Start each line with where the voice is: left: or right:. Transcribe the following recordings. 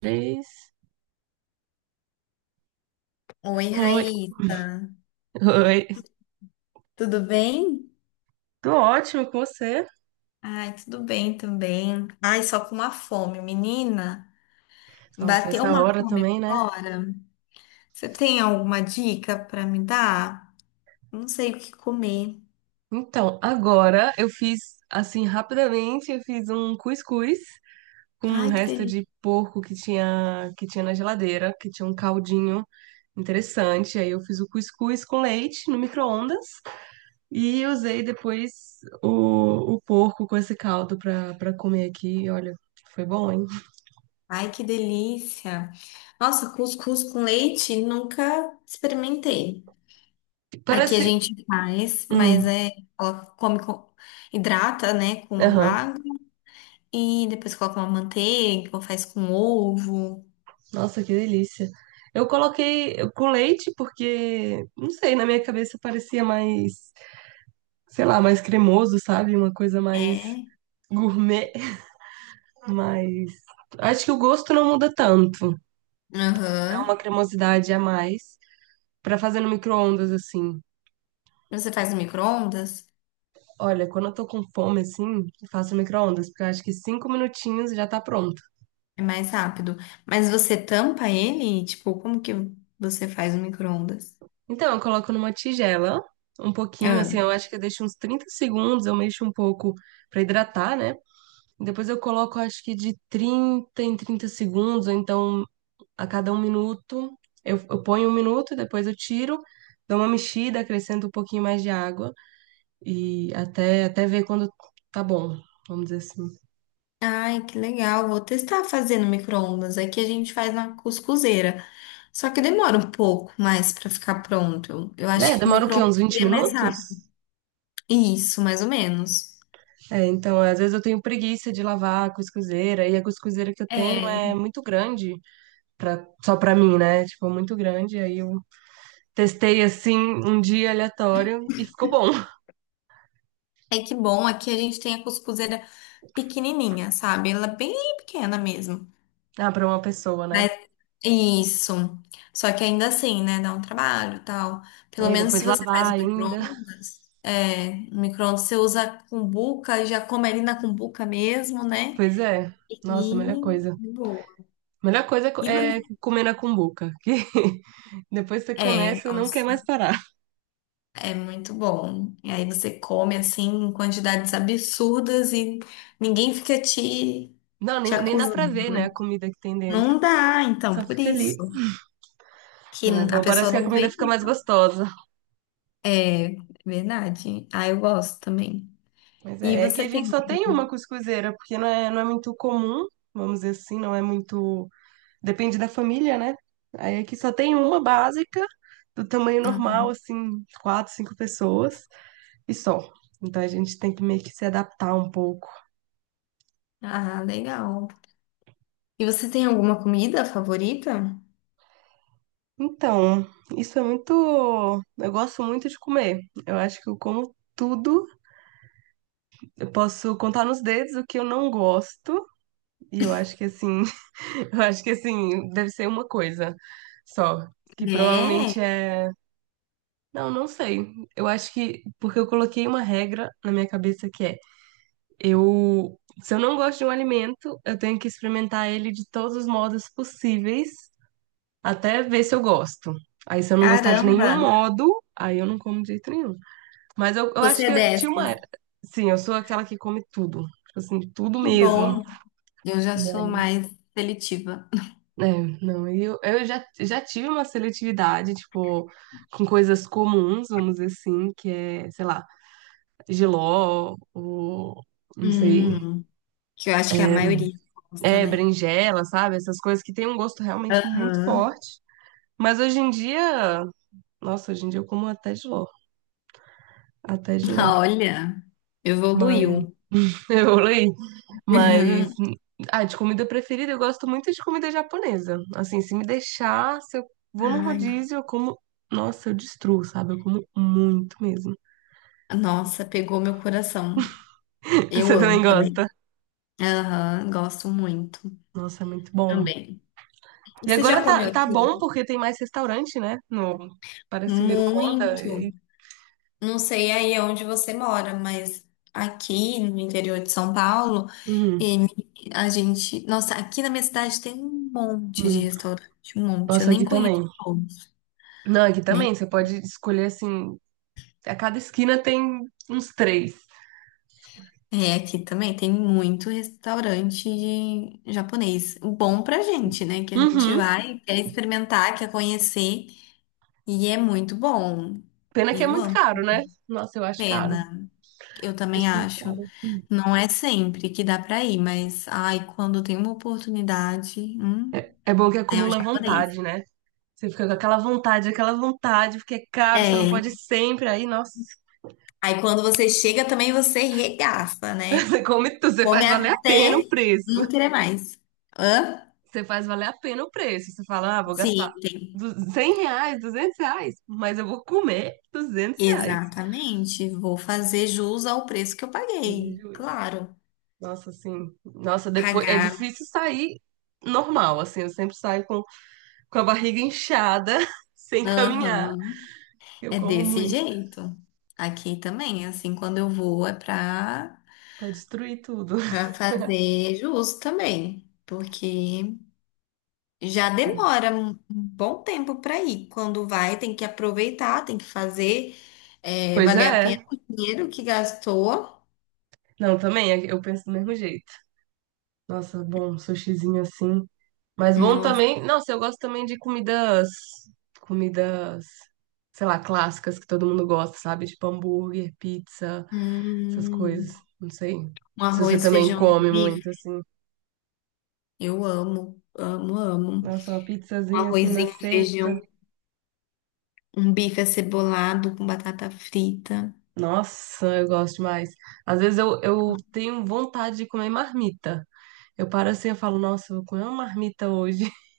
right: Três.
left: Oi,
right: Oi,
left: Raíssa.
right: oi.
left: Tudo bem?
right: Tô ótimo com você.
left: Ai, tudo bem também. Ai, só com uma fome, menina.
right: Nossa,
left: Bateu
right: essa
left: uma
right: hora
left: fome
right: também, né?
left: agora. Você tem alguma dica para me dar? Não sei o que comer.
right: Então, agora eu fiz, assim, rapidamente, eu fiz um cuscuz com um
left: Ai, que
right: resto
left: delícia.
right: de porco que tinha, na geladeira, que tinha um caldinho interessante. Aí eu fiz o cuscuz com leite no micro-ondas e usei depois o porco com esse caldo pra comer aqui. E olha, foi bom, hein?
left: Ai, que delícia. Nossa, cuscuz com leite, nunca experimentei. Aqui a
right: Parece.
left: gente faz, mas
right: Hum,
left: é, ela come com, hidrata, né, com
right: aham.
left: água e depois coloca uma manteiga, ou faz com ovo.
right: Nossa, que delícia. Eu coloquei com leite porque, não sei, na minha cabeça parecia mais, sei lá, mais cremoso, sabe? Uma coisa mais
left: É.
right: gourmet, mas acho que o gosto não muda tanto. Dá uma
left: Aham.
right: cremosidade a mais pra fazer no micro-ondas assim.
left: Você faz no micro-ondas?
right: Olha, quando eu tô com fome assim, eu faço no micro-ondas, porque eu acho que 5 minutinhos já tá pronto.
left: É mais rápido. Mas você tampa ele? Tipo, como que você faz no micro-ondas?
right: Então, eu coloco numa tigela um pouquinho,
left: Ah.
right: assim, eu acho que eu deixo uns 30 segundos, eu mexo um pouco pra hidratar, né? Depois eu coloco, acho que de 30 em 30 segundos, ou então a cada 1 minuto. Eu ponho 1 minuto, depois eu tiro, dou uma mexida, acrescento um pouquinho mais de água e até ver quando tá bom, vamos dizer assim.
left: Ai, que legal. Vou testar fazendo micro-ondas. Aqui a gente faz na cuscuzeira. Só que demora um pouco mais pra ficar pronto. Eu
right: É,
left: acho que o
right: demora o quê?
left: micro-ondas
right: Uns 20
left: seria mais rápido.
right: minutos?
left: Isso, mais ou menos.
right: É, então, às vezes eu tenho preguiça de lavar a cuscuzeira, e a cuscuzeira que eu tenho é
left: É.
right: muito grande, só pra mim, né? Tipo, muito grande, aí eu testei assim um dia aleatório e ficou bom.
left: É que bom, aqui a gente tem a cuscuzeira pequenininha, sabe? Ela é bem pequena mesmo.
right: Ah, pra uma pessoa, né?
left: Mas isso. Só que ainda assim, né? Dá um trabalho, e tal. Pelo
right: Aí
left: menos
right: depois
left: se você faz
right: lavar
left: o
right: ainda.
left: micro-ondas, é, o micro-ondas você usa a cumbuca, já come ali na cumbuca mesmo, né?
right: Pois é.
left: E
right: Nossa, a melhor coisa.
left: de boa.
right: A melhor coisa é
left: E
right: é
left: você-
right: comer na cumbuca, que depois você
left: é,
right: começa e não quer mais
left: nossa,
right: parar.
left: é muito bom. E aí você come assim em quantidades absurdas e ninguém fica te
right: Não,
left: te
right: nem dá pra ver,
left: acusando.
right: né, a comida que tem dentro.
left: Não dá, então,
right: Só
left: por
right: fica ali.
left: isso que
right: Não, é
left: a
right: bom,
left: pessoa
right: parece que a
left: não
right: comida
left: vem.
right: fica mais
left: Então.
right: gostosa.
left: É verdade. Ah, eu gosto também.
right: Mas
left: E
right: é que
left: você
right: a gente
left: tem.
right: só tem uma cuscuzeira, porque não é muito comum, vamos dizer assim, não é muito. Depende da família, né? Aí aqui só tem uma básica, do tamanho normal, assim, quatro, cinco pessoas. E só. Então a gente tem que meio que se adaptar um pouco.
left: Ah, legal. E você tem alguma comida favorita?
right: Então, isso é muito. Eu gosto muito de comer. Eu acho que eu como tudo. Eu posso contar nos dedos o que eu não gosto. E eu acho que assim, eu acho que assim, deve ser uma coisa só. Que
left: É,
right: provavelmente é. Não, não sei. Eu acho que. Porque eu coloquei uma regra na minha cabeça que é: eu. Se eu não gosto de um alimento, eu tenho que experimentar ele de todos os modos possíveis até ver se eu gosto. Aí se eu não gostar de
left: caramba.
right: nenhum modo, aí eu não como de jeito nenhum. Mas eu acho
left: Você é
right: que tinha uma.
left: dessas.
right: Sim, eu sou aquela que come tudo. Tipo assim, tudo
left: Que
right: mesmo.
left: bom. Eu já sou mais seletiva.
right: É, não, e eu já tive uma seletividade, tipo, com coisas comuns, vamos dizer assim, que é, sei lá, jiló, ou, não sei,
left: Hum, que eu acho que a
right: é,
left: maioria gosta, né?
right: berinjela, sabe? Essas coisas que têm um gosto realmente muito
left: Aham.
right: forte. Mas hoje em dia, nossa, hoje em dia eu como até jiló, até jiló.
left: Olha,
right: Mas
left: evoluiu.
right: eu leio, mas
left: Uhum.
right: de comida preferida eu gosto muito de comida japonesa. Assim, se me deixar, se eu vou num
left: Ai,
right: rodízio, eu como, nossa, eu destruo, sabe? Eu como muito mesmo.
left: nossa, pegou meu coração. Eu
right: Você também
left: amo
right: gosta?
left: também. Aham, gosto muito
right: Nossa, é muito bom.
left: também.
right: E
left: Você
right: agora
left: já
right: tá,
left: comeu
right: tá
left: aqui?
right: bom porque tem mais restaurante, né? No. Parece que virou moda.
left: Muito. Não sei aí onde você mora, mas aqui no interior de São Paulo,
right: Uhum,
left: ele- a gente. Nossa, aqui na minha cidade tem um monte de
right: muito.
left: restaurante, um monte. Eu
right: Nossa,
left: nem
right: aqui
left: conheço
right: também.
left: todos,
right: Não, aqui
left: nem.
right: também. Você pode escolher assim. A cada esquina tem uns três.
left: É, aqui também tem muito restaurante de japonês. Bom pra gente, né? Que a gente
right: Uhum.
left: vai, quer experimentar, quer conhecer. E é muito bom.
right: Pena que é
left: Eu
right: muito
left: amo.
right: caro, né? Nossa, eu acho caro.
left: Pena. Eu também
right: Acho muito
left: acho.
right: caro.
left: Não é sempre que dá pra ir, mas ai, quando tem uma oportunidade,
right: É bom que
left: né, é um
right: acumula
left: japonês.
right: vontade, né? Você fica com aquela vontade, porque é caro, você não
left: É.
right: pode ir sempre. Aí, nossa,
left: Aí quando você chega também você regaça, né?
right: você come tudo, você
left: Come
right: faz valer a pena o
left: até
right: preço.
left: não querer mais. Hã?
right: Você faz valer a pena o preço. Você fala, ah, vou gastar
left: Sim, tem.
right: 100 reais, 200 reais, mas eu vou comer 200 reais.
left: Exatamente. Vou fazer jus ao preço que eu
right: Mas é
left: paguei.
right: justo.
left: Claro.
right: Nossa, assim, nossa, depois é
left: Pagar.
right: difícil sair normal, assim, eu sempre saio com a barriga inchada, sem caminhar.
left: Aham.
right: Eu
left: É
right: como
left: desse
right: muito,
left: jeito. Aqui também, assim, quando eu vou é pra
right: pra destruir tudo.
left: Pra fazer justo também, porque já demora um bom tempo para ir. Quando vai, tem que aproveitar, tem que fazer
right: Pois
left: valer a pena
right: é.
left: o dinheiro que gastou.
right: Não, também, eu penso do mesmo jeito. Nossa, bom, um sushizinho assim. Mas bom
left: Nossa,
right: também. Nossa, eu gosto também de comidas. Comidas, sei lá, clássicas que todo mundo gosta, sabe? Tipo hambúrguer, pizza, essas coisas.
left: hum,
right: Não sei.
left: um
right: Se você
left: arroz,
right: também
left: feijão,
right: come
left: bife.
right: muito, assim.
left: Eu amo, amo, amo.
right: Nossa, uma
left: Um
right: pizzazinha assim na
left: arrozinho,
right: sexta.
left: feijão, um bife acebolado com batata frita.
right: Nossa, eu gosto demais. Às vezes eu tenho vontade de comer marmita. Eu paro assim e falo, nossa, eu vou comer uma marmita hoje.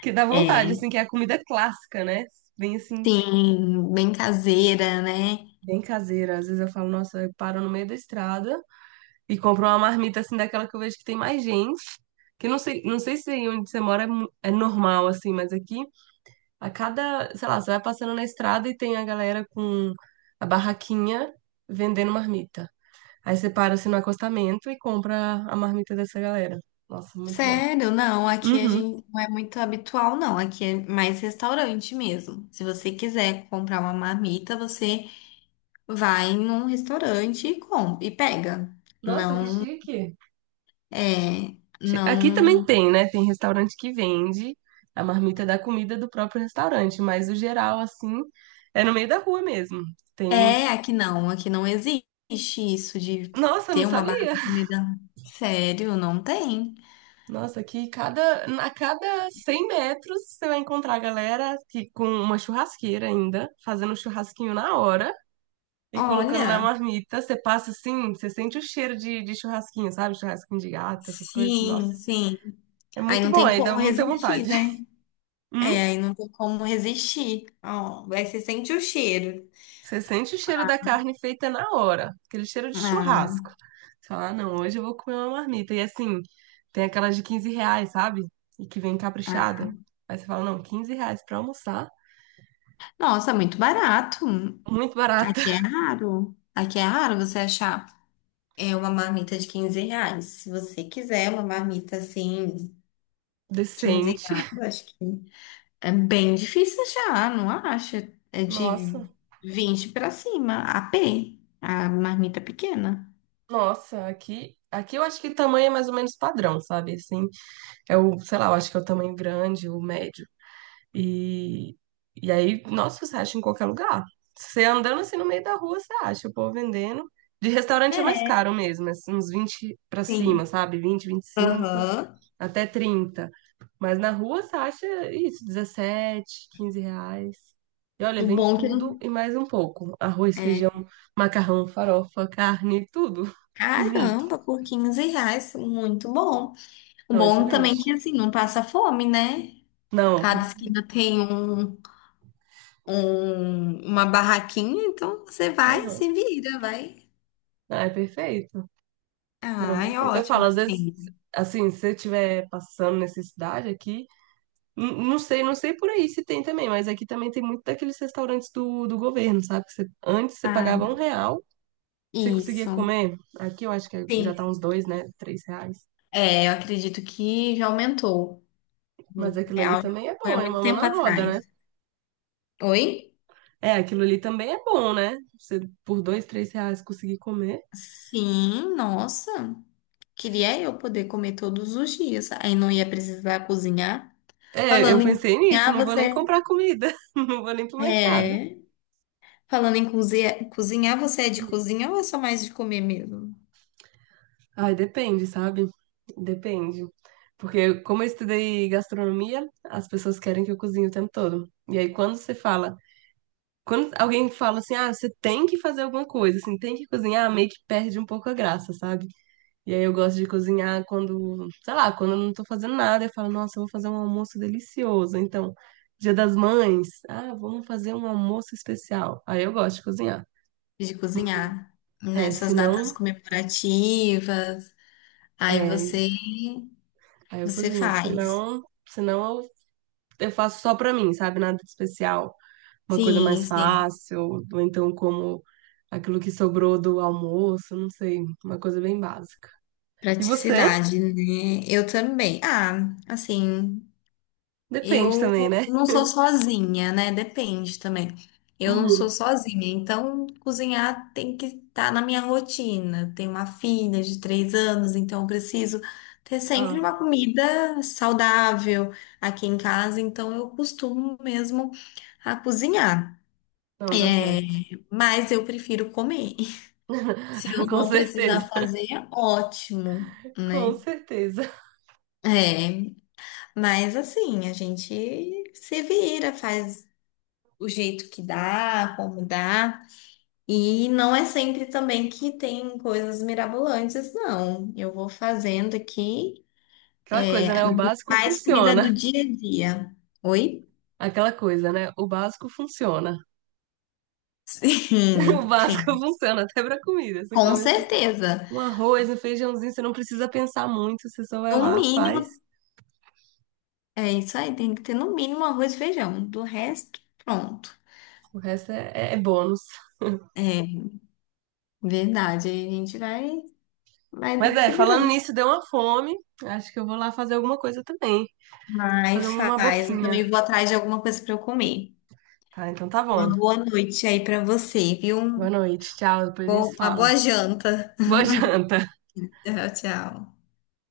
right: Que dá vontade,
left: É,
right: assim, que é a comida clássica, né? Vem assim.
left: sim, bem caseira, né?
right: Bem caseira. Às vezes eu falo, nossa, eu paro no meio da estrada e compro uma marmita assim daquela que eu vejo que tem mais gente. Que não sei, não sei se aí onde você mora é, é normal, assim, mas aqui a cada, sei lá, você vai passando na estrada e tem a galera com a barraquinha vendendo marmita. Aí você para assim no acostamento e compra a marmita dessa galera. Nossa, muito bom.
left: Sério? Não, aqui a
right: Uhum.
left: gente não é muito habitual, não. Aqui é mais restaurante mesmo. Se você quiser comprar uma marmita, você vai num restaurante e compra e pega.
right: Nossa, que
left: Não
right: chique.
left: é,
right: Aqui também
left: não
right: tem, né? Tem restaurante que vende a marmita da comida do próprio restaurante, mas o geral, assim, é no meio da rua mesmo. Tem.
left: é aqui não existe isso de
right: Nossa, eu não
left: ter uma barra
right: sabia!
left: de comida. Sério, não tem.
right: Nossa, aqui a cada 100 metros você vai encontrar a galera que, com uma churrasqueira ainda, fazendo um churrasquinho na hora e colocando na
left: Olha,
right: marmita. Você passa assim, você sente o cheiro de churrasquinho, sabe? Churrasquinho de gato, essas coisas, assim. Nossa,
left: sim, sim.
right: é
left: Aí
right: muito
left: não
right: bom,
left: tem
right: aí dá
left: como
right: muita
left: resistir,
right: vontade.
left: né? É,
right: Hum?
left: aí não tem como resistir. Ó, aí você sente o cheiro.
right: Você sente o cheiro da carne feita na hora, aquele cheiro de
left: Ah.
right: churrasco. Você fala, ah, não, hoje eu vou comer uma marmita. E assim, tem aquelas de 15 reais, sabe? E que vem caprichada.
left: Ah,
right: Aí você fala, não, 15 reais pra almoçar,
left: nossa, muito barato.
right: muito barata,
left: Aqui é raro. Aqui é raro você achar é uma marmita de 15 reais. Se você quiser uma marmita assim, 15
right: decente.
left: reais, acho que é bem difícil achar, não acha? É de
right: Nossa,
left: 20 para cima, a pé, a marmita pequena.
right: nossa, aqui eu acho que tamanho é mais ou menos padrão, sabe? Assim, é o, sei lá, eu acho que é o tamanho grande, o médio, E, e aí, nossa, você acha em qualquer lugar. Você andando assim no meio da rua, você acha o povo vendendo. De restaurante é mais
left: É,
right: caro mesmo, é assim, uns 20 pra cima,
left: sim.
right: sabe? Vinte, vinte e cinco
left: Aham.
right: até trinta. Mas na rua você acha isso, dezessete, 15 reais. E olha,
left: O
right: vem
left: bom é que não.
right: tudo e mais um pouco. Arroz,
left: É,
right: feijão, macarrão, farofa, carne, tudo junto.
left: caramba, por 15 reais, muito bom. O
right: Não,
left: bom também é
right: excelente.
left: que assim, não passa fome, né? Cada
right: Não.
left: esquina tem uma barraquinha, então você vai,
right: Uhum.
left: se vira, vai.
right: Ah, é perfeito. Não,
left: Ah, é
right: perfeito. Eu
left: ótimo
right: falo, às vezes,
left: assim.
right: assim, se você estiver passando necessidade aqui, não sei, não sei por aí se tem também, mas aqui também tem muito daqueles restaurantes do governo, sabe? Que antes você pagava
left: Ah,
right: 1 real, você conseguia
left: isso.
right: comer. Aqui eu acho que já tá
left: Sim.
right: uns 2, né? 3 reais.
left: É, eu acredito que já aumentou. Um
right: Mas aquilo ali
left: real já
right: também é
left: foi há
right: bom, é
left: muito
right: uma mão
left: tempo
right: na roda, né?
left: atrás. Oi?
right: É, aquilo ali também é bom, né? Você por 2, 3 reais conseguir comer.
left: Sim, nossa. Queria eu poder comer todos os dias. Aí não ia precisar cozinhar.
right: É,
left: Falando
right: eu
left: em
right: pensei nisso,
left: cozinhar,
right: não vou nem
left: você.
right: comprar comida, não vou nem pro mercado.
left: É. Falando em cozinhar, cozinhar, você é de cozinha ou é só mais de comer mesmo?
right: Ai, depende, sabe? Depende. Porque como eu estudei gastronomia, as pessoas querem que eu cozinhe o tempo todo. E aí quando você fala, quando alguém fala assim, ah, você tem que fazer alguma coisa, assim, tem que cozinhar, meio que perde um pouco a graça, sabe? E aí eu gosto de cozinhar quando, sei lá, quando eu não tô fazendo nada, eu falo, nossa, eu vou fazer um almoço delicioso. Então, Dia das Mães, ah, vamos fazer um almoço especial. Aí eu gosto de cozinhar.
left: De cozinhar
right: É, se
left: nessas datas
right: não,
left: comemorativas. Aí
right: é,
left: você
right: aí eu
left: você
right: cozinho. Se
left: faz.
right: não, eu faço só pra mim, sabe? Nada de especial. Uma coisa
left: Sim,
right: mais
left: sim.
right: fácil, ou então como aquilo que sobrou do almoço, não sei. Uma coisa bem básica. E você?
left: Praticidade, né? Eu também. Ah, assim,
right: Depende também,
left: eu
right: né?
left: não sou sozinha, né? Depende também. Eu não sou
right: Uhum.
left: sozinha, então cozinhar tem que estar na minha rotina. Tenho uma filha de 3 anos, então eu preciso ter sempre
right: Ah,
left: uma comida saudável aqui em casa, então eu costumo mesmo a cozinhar.
right: não, tá certo.
left: É, mas eu prefiro comer. Se eu
right: Com
left: não
right: certeza.
left: precisar fazer, ótimo,
right: Com
left: né?
right: certeza.
left: É, mas assim, a gente se vira, faz o jeito que dá, como dá. E não é sempre também que tem coisas mirabolantes, não. Eu vou fazendo aqui
right: Aquela coisa, né? O básico
left: mais comida
right: funciona.
left: do dia a dia. Oi?
right: Aquela coisa, né? O básico funciona. O
left: Sim,
right: básico
left: sim.
right: funciona até pra comida. Você
left: Com
right: come assim,
left: certeza.
right: um arroz, um feijãozinho, você não precisa pensar muito, você só vai
left: No
right: lá,
left: mínimo,
right: faz.
left: é isso aí, tem que ter no mínimo arroz e feijão. Do resto, pronto.
right: O resto é bônus.
left: É verdade, aí a gente vai,
right: Mas
left: vai
right: é,
left: se
right: falando
left: virando.
right: nisso, deu uma fome. Acho que eu vou lá fazer alguma coisa também.
left: Vai,
right: Fazer uma
left: faz. Eu
right: boquinha.
left: também vou atrás de alguma coisa para eu comer.
right: Tá, então tá bom.
left: Uma boa noite aí para você,
right: Boa
left: viu?
right: noite, tchau. Depois a gente
left: Bom,
right: se
left: uma
right: fala.
left: boa janta.
right: Boa janta.
left: Tchau, tchau.